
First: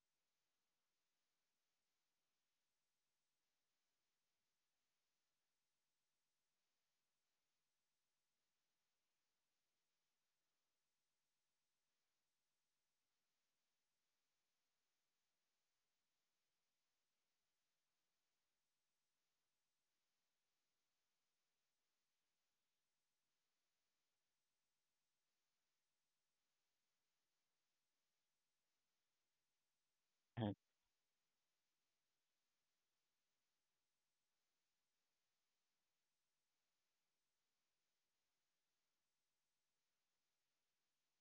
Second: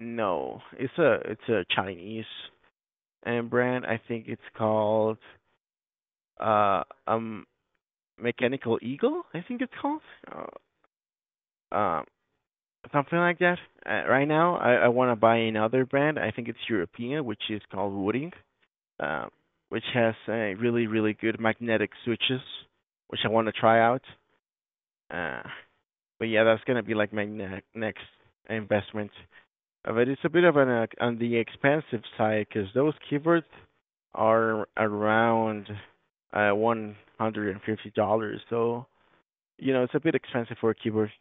S2: no, it's a Chinese brand. I think it's called uh um Mechanical Eagle, I think it's called. Uh, uh Something like that. Right now I want to buy another brand. I think it's European, which is called Wooding, uh, which has really really good magnetic switches, which I want to try out. Uh but yeah, that's going to be like my next investment. But it's a bit of an on the expensive side cuz those keyboards are around $150. So you know, it's a bit expensive for a keyboard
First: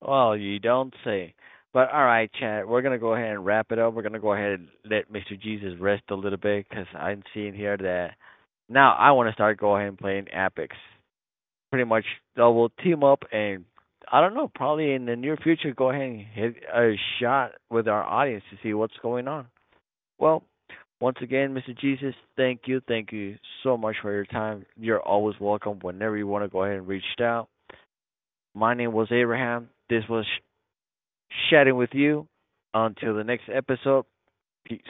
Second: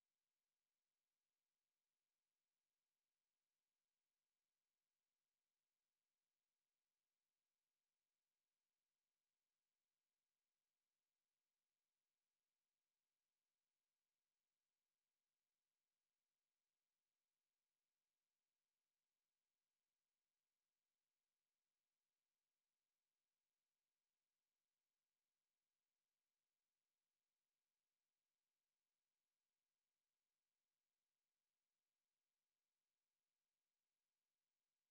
S1: Well, you don't say. But all right, Chad, we're gonna go ahead and wrap it up. We're gonna go ahead and let Mr. Jesus rest a little bit because I'm seeing here that now I want to start go ahead and playing Apex. Pretty much, so we'll team up and, I don't know, probably in the near future, go ahead and hit a shot with our audience to see what's going on. Well, once again, Mr. Jesus, thank you so much for your time. You're always welcome whenever you want to go ahead and reach out. My name was Abraham. This was chatting with you. Until the next episode, peace.